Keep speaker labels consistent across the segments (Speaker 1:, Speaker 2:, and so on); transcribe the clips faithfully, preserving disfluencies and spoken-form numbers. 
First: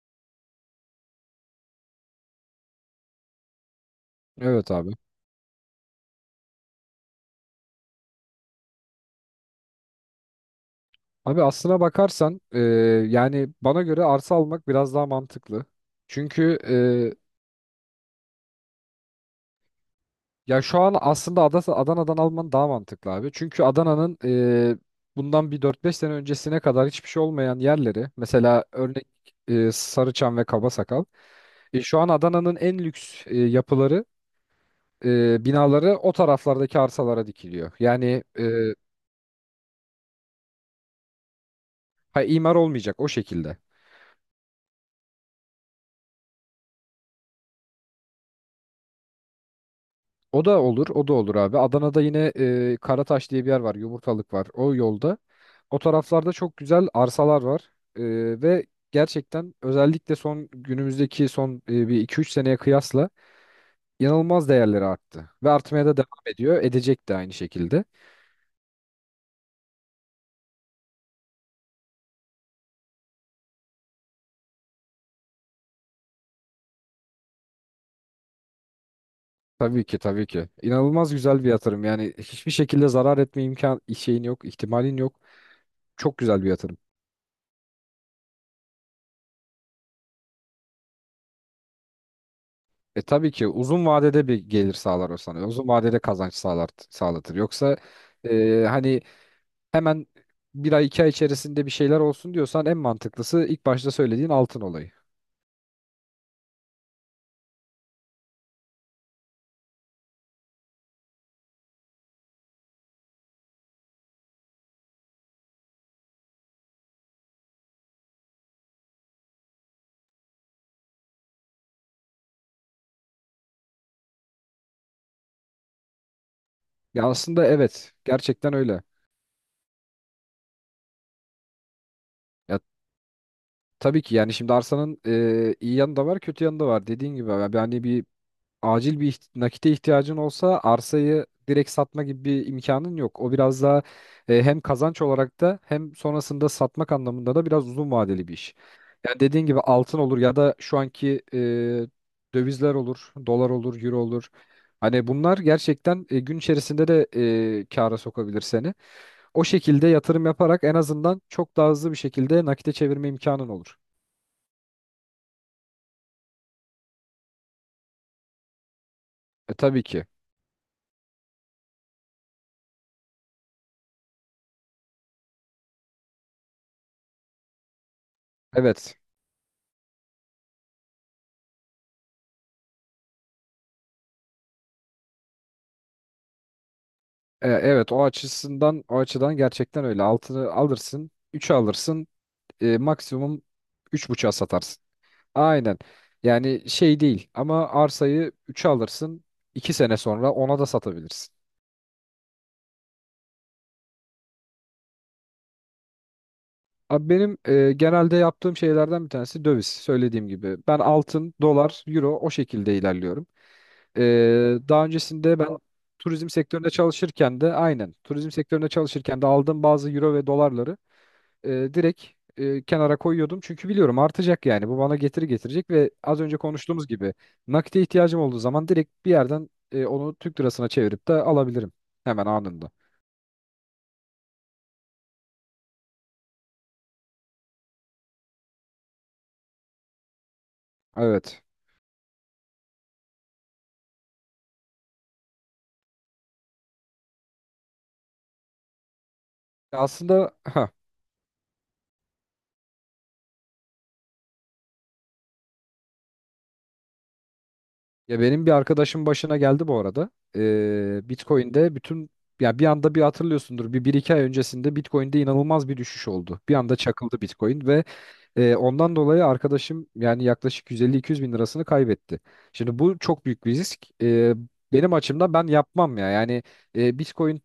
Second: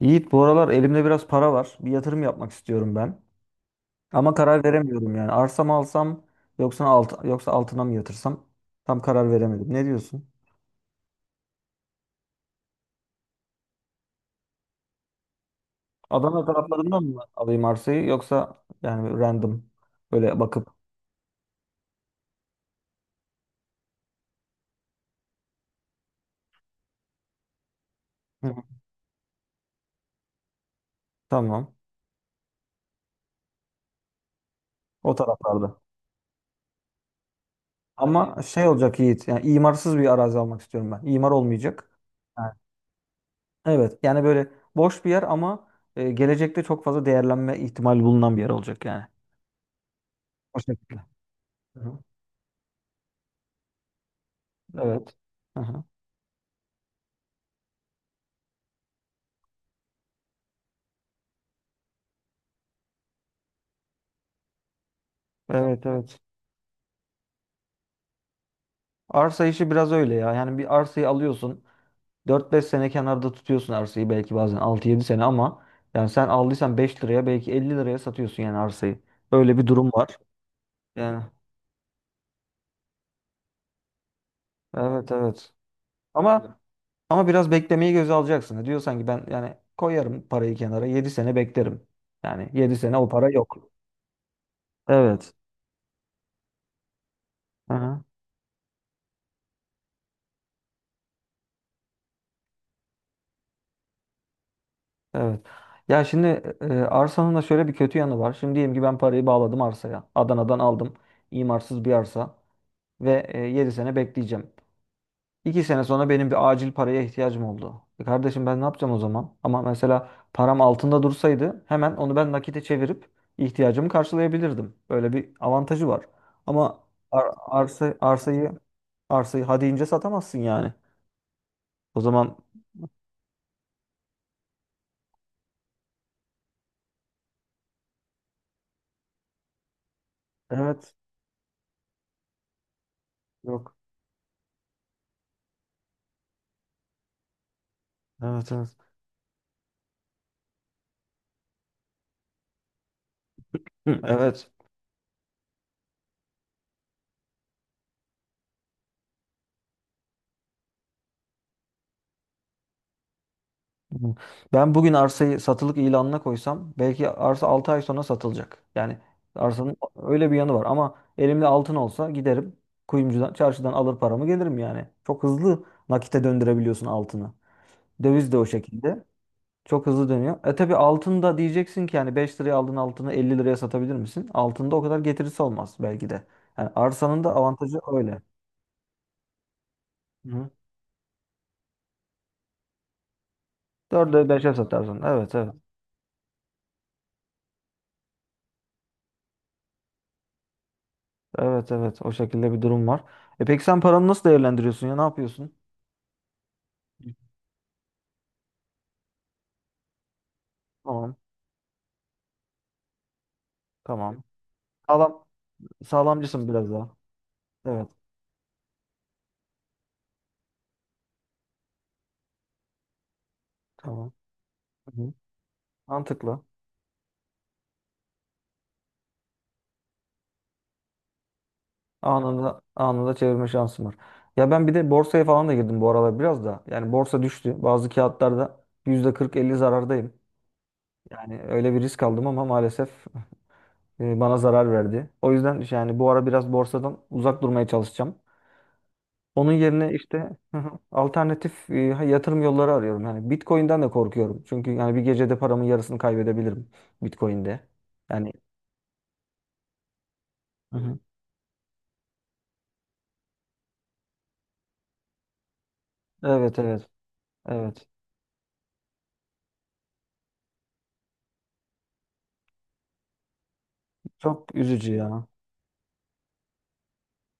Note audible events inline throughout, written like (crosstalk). Speaker 1: Yiğit, bu aralar elimde biraz para var. Bir yatırım yapmak istiyorum ben. Ama karar
Speaker 2: Evet abi.
Speaker 1: veremiyorum yani. Arsa mı alsam yoksa alt, yoksa altına mı yatırsam? Tam karar veremedim. Ne diyorsun?
Speaker 2: Abi aslına bakarsan e, yani bana göre arsa almak biraz daha mantıklı.
Speaker 1: Adana
Speaker 2: Çünkü
Speaker 1: taraflarından mı alayım arsayı, yoksa yani random böyle
Speaker 2: e, ya
Speaker 1: bakıp...
Speaker 2: şu an aslında Ada- Adana'dan alman daha mantıklı abi. Çünkü Adana'nın e, bundan bir dört beş sene öncesine kadar hiçbir şey olmayan yerleri
Speaker 1: Hı.
Speaker 2: mesela örnek e, Sarıçam ve Kabasakal.
Speaker 1: Tamam,
Speaker 2: E, şu an Adana'nın en lüks e, yapıları,
Speaker 1: o
Speaker 2: e,
Speaker 1: taraflarda.
Speaker 2: binaları o taraflardaki arsalara dikiliyor. Yani
Speaker 1: Ama
Speaker 2: e,
Speaker 1: şey olacak Yiğit, yani imarsız bir arazi almak istiyorum ben. İmar olmayacak.
Speaker 2: ha, imar
Speaker 1: Ha.
Speaker 2: olmayacak o şekilde.
Speaker 1: Evet yani böyle boş bir yer ama e, gelecekte çok fazla değerlenme ihtimali bulunan bir yer olacak yani.
Speaker 2: O
Speaker 1: O
Speaker 2: da olur,
Speaker 1: şekilde.
Speaker 2: o da olur abi.
Speaker 1: Hı hı.
Speaker 2: Adana'da yine e, Karataş diye bir yer var, Yumurtalık var. O
Speaker 1: Evet.
Speaker 2: yolda.
Speaker 1: Hı
Speaker 2: O
Speaker 1: hı.
Speaker 2: taraflarda çok güzel arsalar var. E, ve gerçekten özellikle son günümüzdeki son e, bir iki üç seneye kıyasla inanılmaz değerleri arttı. Ve artmaya
Speaker 1: Evet
Speaker 2: da devam
Speaker 1: evet.
Speaker 2: ediyor. Edecek de aynı şekilde.
Speaker 1: Arsa işi biraz öyle ya. Yani bir arsayı alıyorsun, dört beş sene kenarda tutuyorsun arsayı, belki bazen altı yedi sene, ama yani sen aldıysan beş liraya, belki elli liraya satıyorsun yani arsayı. Öyle bir
Speaker 2: Tabii
Speaker 1: durum
Speaker 2: ki,
Speaker 1: var.
Speaker 2: tabii ki. İnanılmaz
Speaker 1: Yani
Speaker 2: güzel bir yatırım. Yani hiçbir şekilde zarar etme imkan şeyin yok, ihtimalin
Speaker 1: evet
Speaker 2: yok.
Speaker 1: evet.
Speaker 2: Çok güzel bir
Speaker 1: Ama
Speaker 2: yatırım.
Speaker 1: ama biraz beklemeyi göze alacaksın. E, diyorsan ki ben yani koyarım parayı kenara, yedi sene beklerim. Yani yedi sene
Speaker 2: E
Speaker 1: o para
Speaker 2: tabii ki
Speaker 1: yok.
Speaker 2: uzun vadede bir gelir sağlar o
Speaker 1: Evet.
Speaker 2: sana. Uzun vadede kazanç sağlar, sağlatır. Yoksa
Speaker 1: Aha,
Speaker 2: e, hani hemen bir ay iki ay içerisinde bir şeyler olsun diyorsan en mantıklısı ilk başta söylediğin altın olayı.
Speaker 1: evet. Ya şimdi, e, e, arsanın da şöyle bir kötü yanı var. Şimdi diyelim ki ben parayı bağladım arsaya, Adana'dan aldım. İmarsız bir arsa. Ve e, yedi sene bekleyeceğim. iki sene sonra benim bir acil paraya ihtiyacım oldu. E kardeşim, ben ne yapacağım o zaman? Ama mesela param altında dursaydı hemen onu ben nakite çevirip ihtiyacımı karşılayabilirdim. Böyle bir avantajı var. Ama
Speaker 2: Ya
Speaker 1: ar-
Speaker 2: aslında evet
Speaker 1: arsa
Speaker 2: gerçekten
Speaker 1: arsayı
Speaker 2: öyle.
Speaker 1: arsayı hadi ince satamazsın yani. O zaman
Speaker 2: Ya tabii ki yani şimdi arsanın e, iyi yanı da var kötü yanı da var. Dediğin gibi yani bir acil bir iht- nakite ihtiyacın olsa
Speaker 1: evet,
Speaker 2: arsayı direkt satma gibi bir imkanın yok. O biraz
Speaker 1: yok.
Speaker 2: daha e, hem kazanç olarak da hem sonrasında satmak anlamında da biraz uzun vadeli bir iş.
Speaker 1: Evet evet.
Speaker 2: Yani dediğin gibi altın olur ya da şu anki e, dövizler olur, dolar olur, euro
Speaker 1: Hı,
Speaker 2: olur.
Speaker 1: evet.
Speaker 2: Hani bunlar gerçekten e, gün içerisinde de e, kâra sokabilir seni. O şekilde yatırım yaparak en azından çok daha hızlı bir şekilde nakite çevirme imkanın olur.
Speaker 1: Hı. Ben bugün arsayı satılık ilanına koysam belki arsa altı ay sonra satılacak. Yani
Speaker 2: E,
Speaker 1: arsanın
Speaker 2: tabii ki.
Speaker 1: öyle bir yanı var, ama elimde altın olsa giderim kuyumcudan, çarşıdan alır paramı gelirim yani. Çok hızlı nakite döndürebiliyorsun altını. Döviz de o
Speaker 2: Evet.
Speaker 1: şekilde. Çok hızlı dönüyor. E tabii altın da diyeceksin ki yani beş liraya aldığın altını elli liraya satabilir misin? Altında o kadar getirisi olmaz belki de. Yani arsanın da
Speaker 2: E,
Speaker 1: avantajı
Speaker 2: Evet o
Speaker 1: öyle.
Speaker 2: açısından o açıdan gerçekten öyle. Altını
Speaker 1: Hı.
Speaker 2: alırsın, üç alırsın, e, maksimum üç buçuğa
Speaker 1: dörde beşe
Speaker 2: satarsın.
Speaker 1: satarsın. Evet evet.
Speaker 2: Aynen. Yani şey değil ama arsayı üçe alırsın, iki sene sonra ona da satabilirsin.
Speaker 1: Evet evet, o şekilde bir durum var. E peki sen paranı nasıl değerlendiriyorsun ya? Ne yapıyorsun?
Speaker 2: Abi benim e, genelde yaptığım şeylerden bir tanesi döviz. Söylediğim gibi ben
Speaker 1: Tamam
Speaker 2: altın, dolar, euro o şekilde ilerliyorum. E,
Speaker 1: tamam.
Speaker 2: Daha
Speaker 1: Sağlam
Speaker 2: öncesinde ben turizm
Speaker 1: sağlamcısın
Speaker 2: sektöründe
Speaker 1: biraz daha.
Speaker 2: çalışırken de
Speaker 1: Evet,
Speaker 2: aynen turizm sektöründe çalışırken de aldığım bazı euro ve dolarları e, direkt e, kenara koyuyordum. Çünkü biliyorum
Speaker 1: tamam.
Speaker 2: artacak yani. Bu bana
Speaker 1: Hı hı.
Speaker 2: getiri getirecek ve az önce
Speaker 1: Mantıklı.
Speaker 2: konuştuğumuz gibi nakite ihtiyacım olduğu zaman direkt bir yerden e, onu Türk lirasına çevirip de alabilirim hemen
Speaker 1: Anında
Speaker 2: anında.
Speaker 1: anında çevirme şansım var. Ya ben bir de borsaya falan da girdim bu aralar biraz da. Yani borsa düştü. Bazı kağıtlarda yüzde kırk elli zarardayım.
Speaker 2: Evet.
Speaker 1: Yani öyle bir risk aldım ama maalesef (laughs) e, bana zarar verdi. O yüzden yani bu ara biraz borsadan uzak durmaya çalışacağım. Onun yerine işte,
Speaker 2: Aslında
Speaker 1: hı
Speaker 2: ha
Speaker 1: hı, alternatif e, yatırım yolları arıyorum. Yani Bitcoin'den de korkuyorum. Çünkü yani bir gecede paramın yarısını kaybedebilirim Bitcoin'de.
Speaker 2: ya
Speaker 1: Yani
Speaker 2: benim bir arkadaşım başına geldi bu arada.
Speaker 1: hı
Speaker 2: E,
Speaker 1: hı,
Speaker 2: Bitcoin'de bütün ya bir anda bir hatırlıyorsundur bir, bir iki ay öncesinde Bitcoin'de inanılmaz bir düşüş oldu. Bir
Speaker 1: evet
Speaker 2: anda
Speaker 1: evet
Speaker 2: çakıldı Bitcoin ve
Speaker 1: evet.
Speaker 2: Ee, ondan dolayı arkadaşım yani yaklaşık 150-200 bin lirasını kaybetti. Şimdi bu çok büyük bir risk. Ee,
Speaker 1: Çok
Speaker 2: benim
Speaker 1: üzücü ya.
Speaker 2: açımdan ben yapmam ya. Yani e, Bitcoin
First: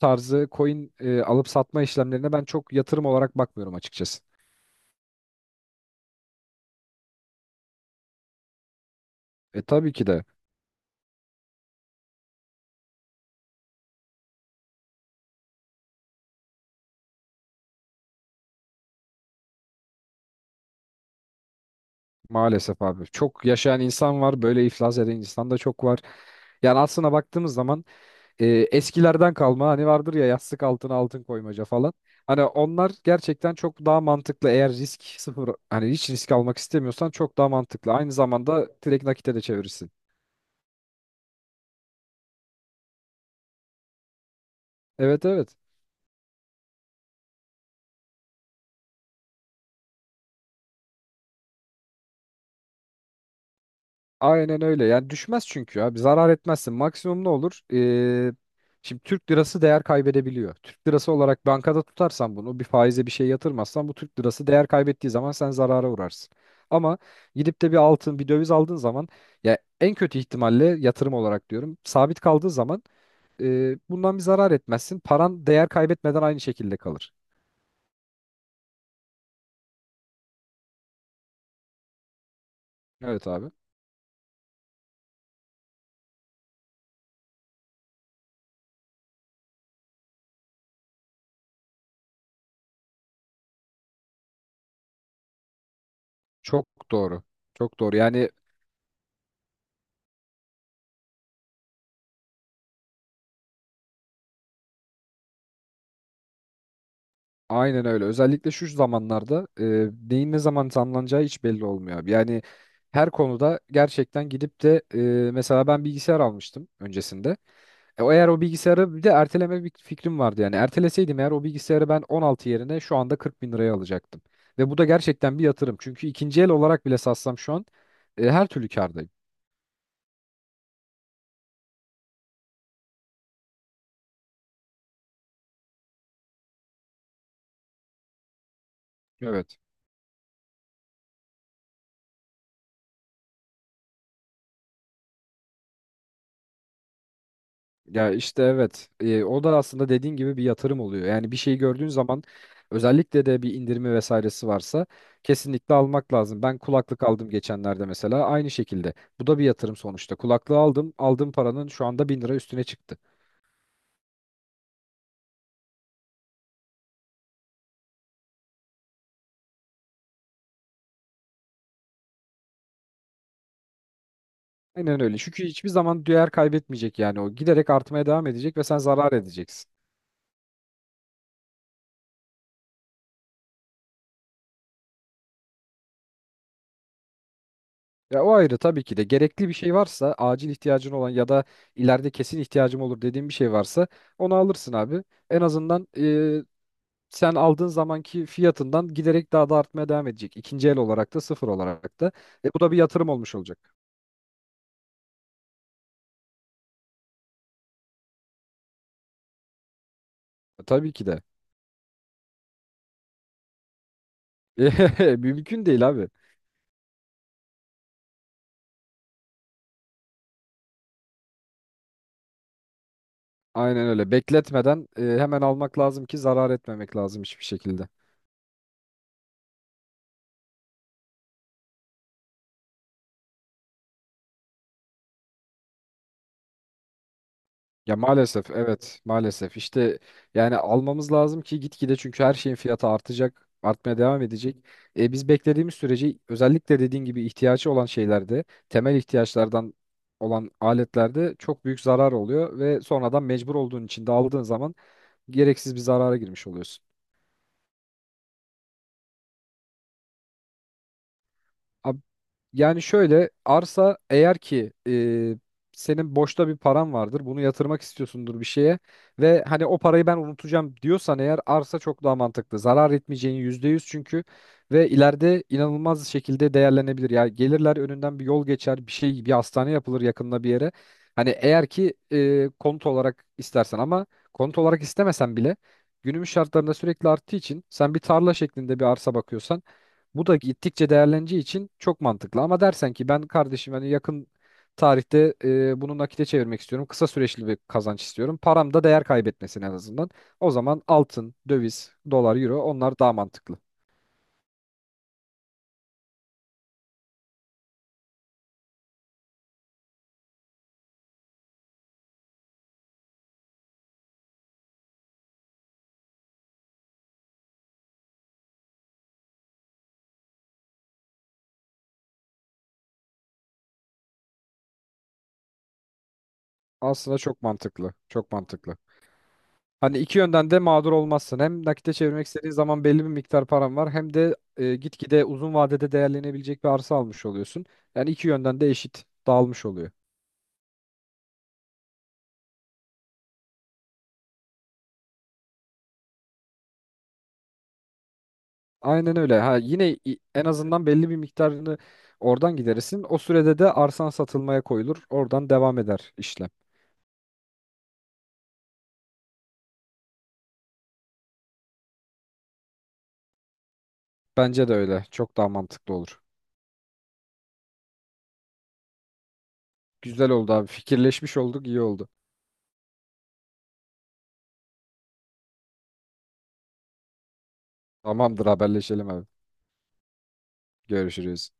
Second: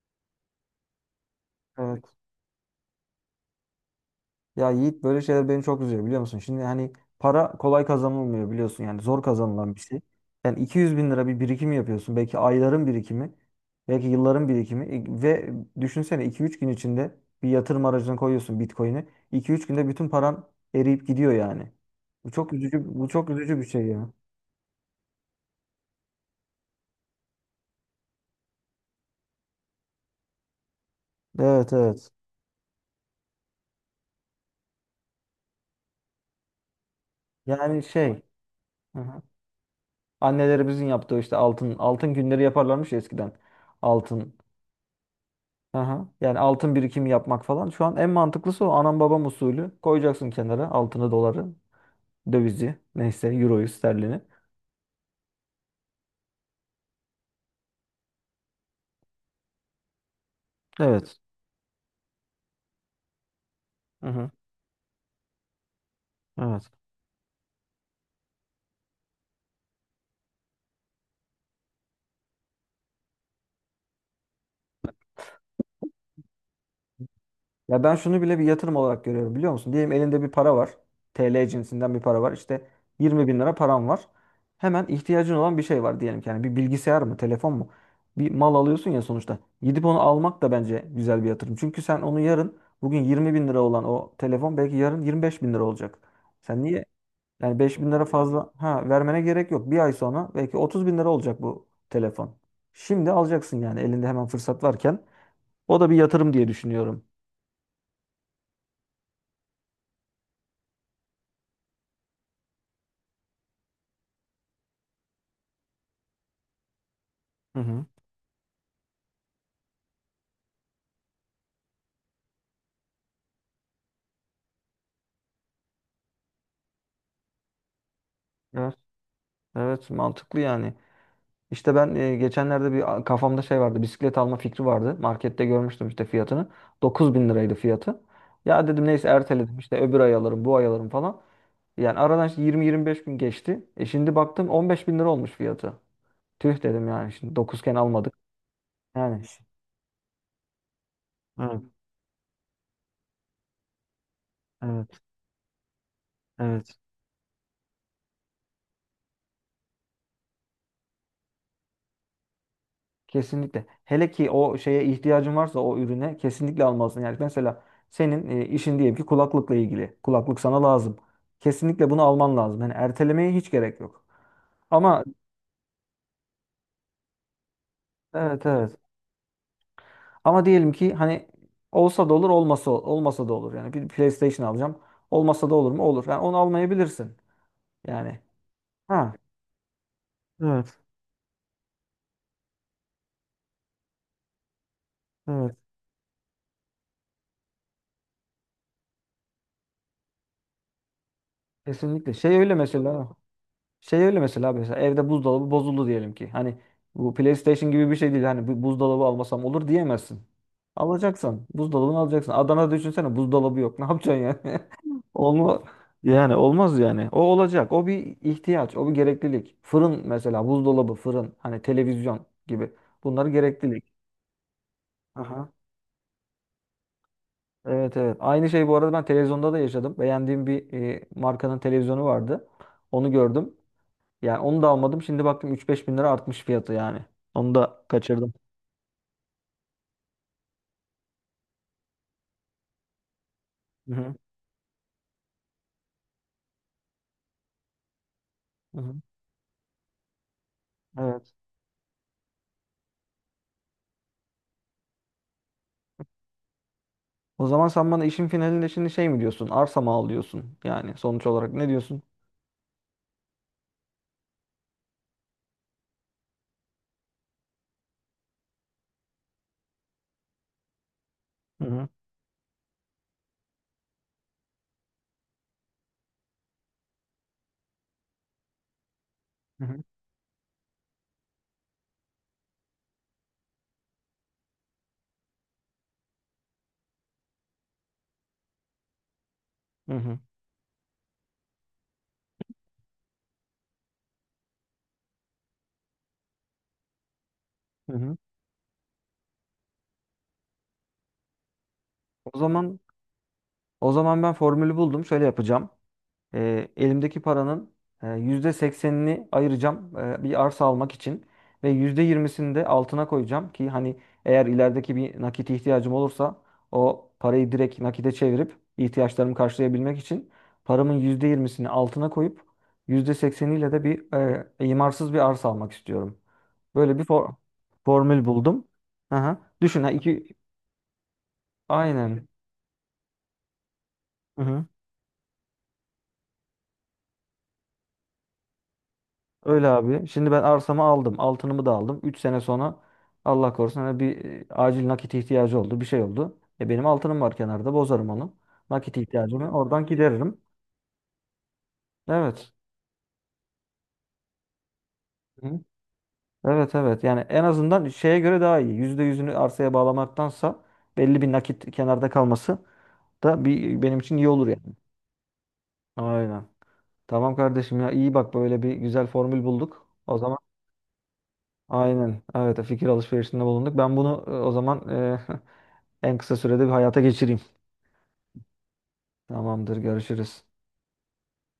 Speaker 2: tarzı coin e, alıp satma
Speaker 1: Evet.
Speaker 2: işlemlerine ben çok yatırım olarak bakmıyorum açıkçası.
Speaker 1: Ya Yiğit, böyle şeyler beni çok üzüyor biliyor musun? Şimdi hani para kolay kazanılmıyor, biliyorsun yani zor
Speaker 2: E
Speaker 1: kazanılan bir
Speaker 2: tabii
Speaker 1: şey.
Speaker 2: ki de
Speaker 1: Yani iki yüz bin lira bir birikim yapıyorsun. Belki ayların birikimi, belki yılların birikimi. E, ve düşünsene iki üç gün içinde bir yatırım aracına koyuyorsun Bitcoin'i. iki üç günde bütün paran eriyip gidiyor yani. Bu çok
Speaker 2: maalesef
Speaker 1: üzücü,
Speaker 2: abi.
Speaker 1: bu çok
Speaker 2: Çok
Speaker 1: üzücü bir
Speaker 2: yaşayan
Speaker 1: şey ya.
Speaker 2: insan var, böyle iflas eden insan da çok var. Yani aslına baktığımız zaman e, eskilerden kalma hani vardır ya yastık altına altın koymaca
Speaker 1: Evet
Speaker 2: falan.
Speaker 1: evet.
Speaker 2: Hani onlar gerçekten çok daha mantıklı. Eğer risk sıfır hani hiç risk almak istemiyorsan çok daha
Speaker 1: Yani
Speaker 2: mantıklı. Aynı
Speaker 1: şey,
Speaker 2: zamanda
Speaker 1: hı
Speaker 2: direkt
Speaker 1: hı,
Speaker 2: nakite de çevirirsin.
Speaker 1: annelerimizin yaptığı işte altın, altın günleri yaparlarmış ya eskiden. Altın.
Speaker 2: Evet evet.
Speaker 1: Aha. Yani altın birikimi yapmak falan. Şu an en mantıklısı o anam babam usulü. Koyacaksın kenara altını, doları, dövizi, neyse euroyu, sterlini.
Speaker 2: Aynen öyle. Yani düşmez çünkü abi. Zarar etmezsin. Maksimum ne olur? Ee, şimdi Türk lirası değer kaybedebiliyor. Türk lirası
Speaker 1: Evet.
Speaker 2: olarak bankada tutarsan bunu bir faize bir şey yatırmazsan bu
Speaker 1: Hı
Speaker 2: Türk
Speaker 1: hı.
Speaker 2: lirası değer kaybettiği zaman sen zarara uğrarsın.
Speaker 1: Evet.
Speaker 2: Ama gidip de bir altın, bir döviz aldığın zaman ya en kötü ihtimalle yatırım olarak diyorum sabit kaldığı zaman e, bundan bir zarar etmezsin. Paran değer kaybetmeden aynı şekilde kalır.
Speaker 1: Ya ben şunu bile bir yatırım olarak görüyorum biliyor musun? Diyelim elinde bir para var. T L cinsinden bir para var. İşte
Speaker 2: Evet
Speaker 1: yirmi bin
Speaker 2: abi.
Speaker 1: lira param var. Hemen ihtiyacın olan bir şey var diyelim ki. Yani bir bilgisayar mı, telefon mu? Bir mal alıyorsun ya sonuçta. Gidip onu almak da bence güzel bir yatırım. Çünkü sen onu yarın, bugün yirmi bin lira olan o telefon belki yarın yirmi beş bin lira olacak. Sen
Speaker 2: Çok
Speaker 1: niye...
Speaker 2: doğru.
Speaker 1: Yani beş
Speaker 2: Çok
Speaker 1: bin
Speaker 2: doğru.
Speaker 1: lira
Speaker 2: Yani
Speaker 1: fazla ha, vermene gerek yok. Bir ay sonra belki otuz bin lira olacak bu telefon. Şimdi alacaksın yani, elinde hemen fırsat varken. O da bir yatırım diye düşünüyorum.
Speaker 2: aynen öyle. Özellikle şu zamanlarda e, neyin ne zaman tamlanacağı hiç belli olmuyor abi. Yani her konuda gerçekten gidip de e, mesela ben bilgisayar almıştım öncesinde.
Speaker 1: Hı hı.
Speaker 2: E, o Eğer o bilgisayarı bir de erteleme bir fikrim vardı yani. Erteleseydim eğer o bilgisayarı ben on altı yerine şu anda kırk bin liraya alacaktım. Ve bu da gerçekten bir yatırım. Çünkü ikinci el olarak bile satsam şu an e, her türlü
Speaker 1: Evet.
Speaker 2: kârdayım.
Speaker 1: Evet, mantıklı yani. İşte ben e, geçenlerde bir a- kafamda şey vardı. Bisiklet alma fikri vardı. Markette görmüştüm işte fiyatını. Dokuz bin liraydı fiyatı. Ya dedim neyse, erteledim
Speaker 2: Evet.
Speaker 1: işte, öbür ay alırım bu ay alırım falan. Yani aradan işte yirmi yirmi beş gün geçti. E şimdi baktım on beş bin lira olmuş fiyatı. Tüh dedim yani, şimdi dokuzken
Speaker 2: Ya
Speaker 1: almadık.
Speaker 2: işte evet.
Speaker 1: Yani.
Speaker 2: E, o da aslında dediğin gibi bir yatırım oluyor. Yani bir şeyi
Speaker 1: Evet.
Speaker 2: gördüğün zaman özellikle de bir indirimi vesairesi varsa
Speaker 1: Evet.
Speaker 2: kesinlikle almak lazım. Ben
Speaker 1: Evet.
Speaker 2: kulaklık aldım geçenlerde mesela aynı şekilde. Bu da bir yatırım sonuçta. Kulaklığı aldım. Aldığım paranın şu anda bin lira üstüne çıktı.
Speaker 1: Kesinlikle. Hele ki o şeye ihtiyacın varsa, o ürüne kesinlikle almalısın. Yani mesela senin e, işin diyelim ki kulaklıkla ilgili. Kulaklık sana lazım. Kesinlikle bunu alman lazım. Yani ertelemeye hiç gerek yok.
Speaker 2: Aynen
Speaker 1: Ama
Speaker 2: öyle. Çünkü hiçbir zaman değer kaybetmeyecek yani o. Giderek artmaya devam
Speaker 1: evet
Speaker 2: edecek ve
Speaker 1: evet.
Speaker 2: sen zarar edeceksin.
Speaker 1: Ama diyelim ki hani olsa da olur, olmasa olmasa da olur. Yani bir PlayStation alacağım. Olmasa da olur mu? Olur. Yani onu almayabilirsin. Yani.
Speaker 2: Ya o ayrı. Tabii ki de
Speaker 1: Ha.
Speaker 2: gerekli bir şey varsa acil
Speaker 1: Evet,
Speaker 2: ihtiyacın olan ya da ileride kesin ihtiyacım olur dediğin bir şey varsa onu alırsın abi. En
Speaker 1: evet.
Speaker 2: azından sen aldığın zamanki fiyatından giderek daha da artmaya devam edecek. İkinci el olarak da sıfır olarak da.
Speaker 1: Kesinlikle. Şey
Speaker 2: E
Speaker 1: öyle
Speaker 2: bu da bir yatırım
Speaker 1: mesela.
Speaker 2: olmuş olacak.
Speaker 1: Şey öyle mesela mesela evde buzdolabı bozuldu diyelim ki. Hani bu PlayStation gibi bir şey değil. Hani bu buzdolabı almasam olur diyemezsin.
Speaker 2: E, tabii ki de.
Speaker 1: Alacaksan buzdolabını alacaksın. Adana'da düşünsene buzdolabı yok. (laughs) Ne yapacaksın yani? (laughs)
Speaker 2: (laughs)
Speaker 1: Olma
Speaker 2: Mümkün değil abi.
Speaker 1: Yani olmaz yani. O olacak. O bir ihtiyaç, o bir gereklilik. Fırın mesela, buzdolabı, fırın, hani televizyon gibi. Bunlar gereklilik.
Speaker 2: Aynen öyle. Bekletmeden e, hemen
Speaker 1: Aha.
Speaker 2: almak lazım ki zarar etmemek lazım hiçbir şekilde.
Speaker 1: Evet evet. Aynı şey bu arada ben televizyonda da yaşadım. Beğendiğim bir e, markanın televizyonu vardı. Onu gördüm. Yani onu da almadım. Şimdi baktım üç beş bin lira artmış fiyatı yani. Onu da
Speaker 2: Ya
Speaker 1: kaçırdım.
Speaker 2: maalesef evet maalesef işte yani almamız lazım ki gitgide çünkü her şeyin fiyatı artacak
Speaker 1: Hı
Speaker 2: artmaya
Speaker 1: hı.
Speaker 2: devam edecek. E, biz beklediğimiz sürece özellikle dediğin gibi ihtiyacı olan şeylerde
Speaker 1: Hı hı.
Speaker 2: temel ihtiyaçlardan olan
Speaker 1: Evet.
Speaker 2: aletlerde çok büyük zarar oluyor ve sonradan mecbur olduğun için de aldığın zaman gereksiz bir zarara girmiş oluyorsun.
Speaker 1: O zaman sen bana işin finalinde şimdi şey mi diyorsun? Arsa mı al diyorsun? Yani sonuç olarak ne
Speaker 2: Ab-
Speaker 1: diyorsun?
Speaker 2: Yani şöyle arsa eğer ki e, senin boşta bir paran vardır bunu yatırmak istiyorsundur bir şeye ve hani o parayı ben unutacağım diyorsan eğer
Speaker 1: Hı
Speaker 2: arsa
Speaker 1: hı.
Speaker 2: çok daha mantıklı. Zarar etmeyeceğin yüzde yüz çünkü. Ve ileride inanılmaz şekilde değerlenebilir. Yani gelirler önünden bir yol geçer, bir şey, bir
Speaker 1: Hı
Speaker 2: hastane
Speaker 1: hı.
Speaker 2: yapılır yakında bir yere. Hani eğer ki e, konut olarak istersen ama konut olarak istemesen bile günümüz şartlarında sürekli arttığı için sen bir tarla şeklinde bir arsa bakıyorsan
Speaker 1: Hı hı.
Speaker 2: bu da gittikçe değerleneceği için çok mantıklı. Ama dersen ki ben kardeşim hani yakın tarihte e, bunu nakite çevirmek istiyorum. Kısa süreçli bir
Speaker 1: Hı
Speaker 2: kazanç
Speaker 1: hı.
Speaker 2: istiyorum. Param da değer kaybetmesin en azından. O zaman altın, döviz, dolar,
Speaker 1: O
Speaker 2: euro
Speaker 1: zaman,
Speaker 2: onlar daha mantıklı.
Speaker 1: o zaman ben formülü buldum. Şöyle yapacağım. E, elimdeki paranın e, yüzde seksenini ayıracağım e, bir arsa almak için ve yüzde yirmisini de altına koyacağım ki hani eğer ilerideki bir nakit ihtiyacım olursa o parayı direkt nakite çevirip ihtiyaçlarımı karşılayabilmek için paramın yüzde yirmisini altına koyup yüzde sekseniyle de bir e, imarsız bir arsa almak istiyorum. Böyle bir
Speaker 2: Aslında
Speaker 1: for-
Speaker 2: çok mantıklı.
Speaker 1: formül
Speaker 2: Çok
Speaker 1: buldum.
Speaker 2: mantıklı.
Speaker 1: Aha. Düşün ha,
Speaker 2: Hani iki
Speaker 1: iki...
Speaker 2: yönden de mağdur olmazsın. Hem nakite çevirmek
Speaker 1: Aynen.
Speaker 2: istediğin zaman belli bir miktar param var. Hem de
Speaker 1: Hı hı.
Speaker 2: e, gitgide uzun vadede değerlenebilecek bir arsa almış oluyorsun. Yani iki yönden de eşit dağılmış
Speaker 1: Öyle
Speaker 2: oluyor.
Speaker 1: abi. Şimdi ben arsamı aldım, altınımı da aldım. Üç sene sonra Allah korusun hani bir e, acil nakit ihtiyacı oldu. Bir şey oldu. E, benim altınım var kenarda. Bozarım onu. Nakit
Speaker 2: Aynen öyle.
Speaker 1: ihtiyacımı
Speaker 2: Ha
Speaker 1: oradan
Speaker 2: yine i-
Speaker 1: gideririm.
Speaker 2: en azından belli bir miktarını
Speaker 1: Evet.
Speaker 2: oradan giderirsin. O sürede de arsan satılmaya koyulur. Oradan
Speaker 1: Hı?
Speaker 2: devam eder işlem.
Speaker 1: Evet evet. Yani en azından şeye göre daha iyi. Yüzde yüzünü arsaya bağlamaktansa belli bir nakit kenarda kalması da bir, benim için iyi olur
Speaker 2: Bence de
Speaker 1: yani.
Speaker 2: öyle. Çok daha mantıklı olur.
Speaker 1: Aynen. Tamam kardeşim ya, iyi bak, böyle bir güzel formül bulduk. O
Speaker 2: Güzel
Speaker 1: zaman
Speaker 2: oldu abi. Fikirleşmiş olduk, iyi oldu.
Speaker 1: aynen, evet, fikir alışverişinde bulunduk. Ben bunu e, o zaman e, (laughs) en kısa sürede bir hayata geçireyim.
Speaker 2: Tamamdır, haberleşelim abi.
Speaker 1: Tamamdır, görüşürüz.
Speaker 2: Görüşürüz.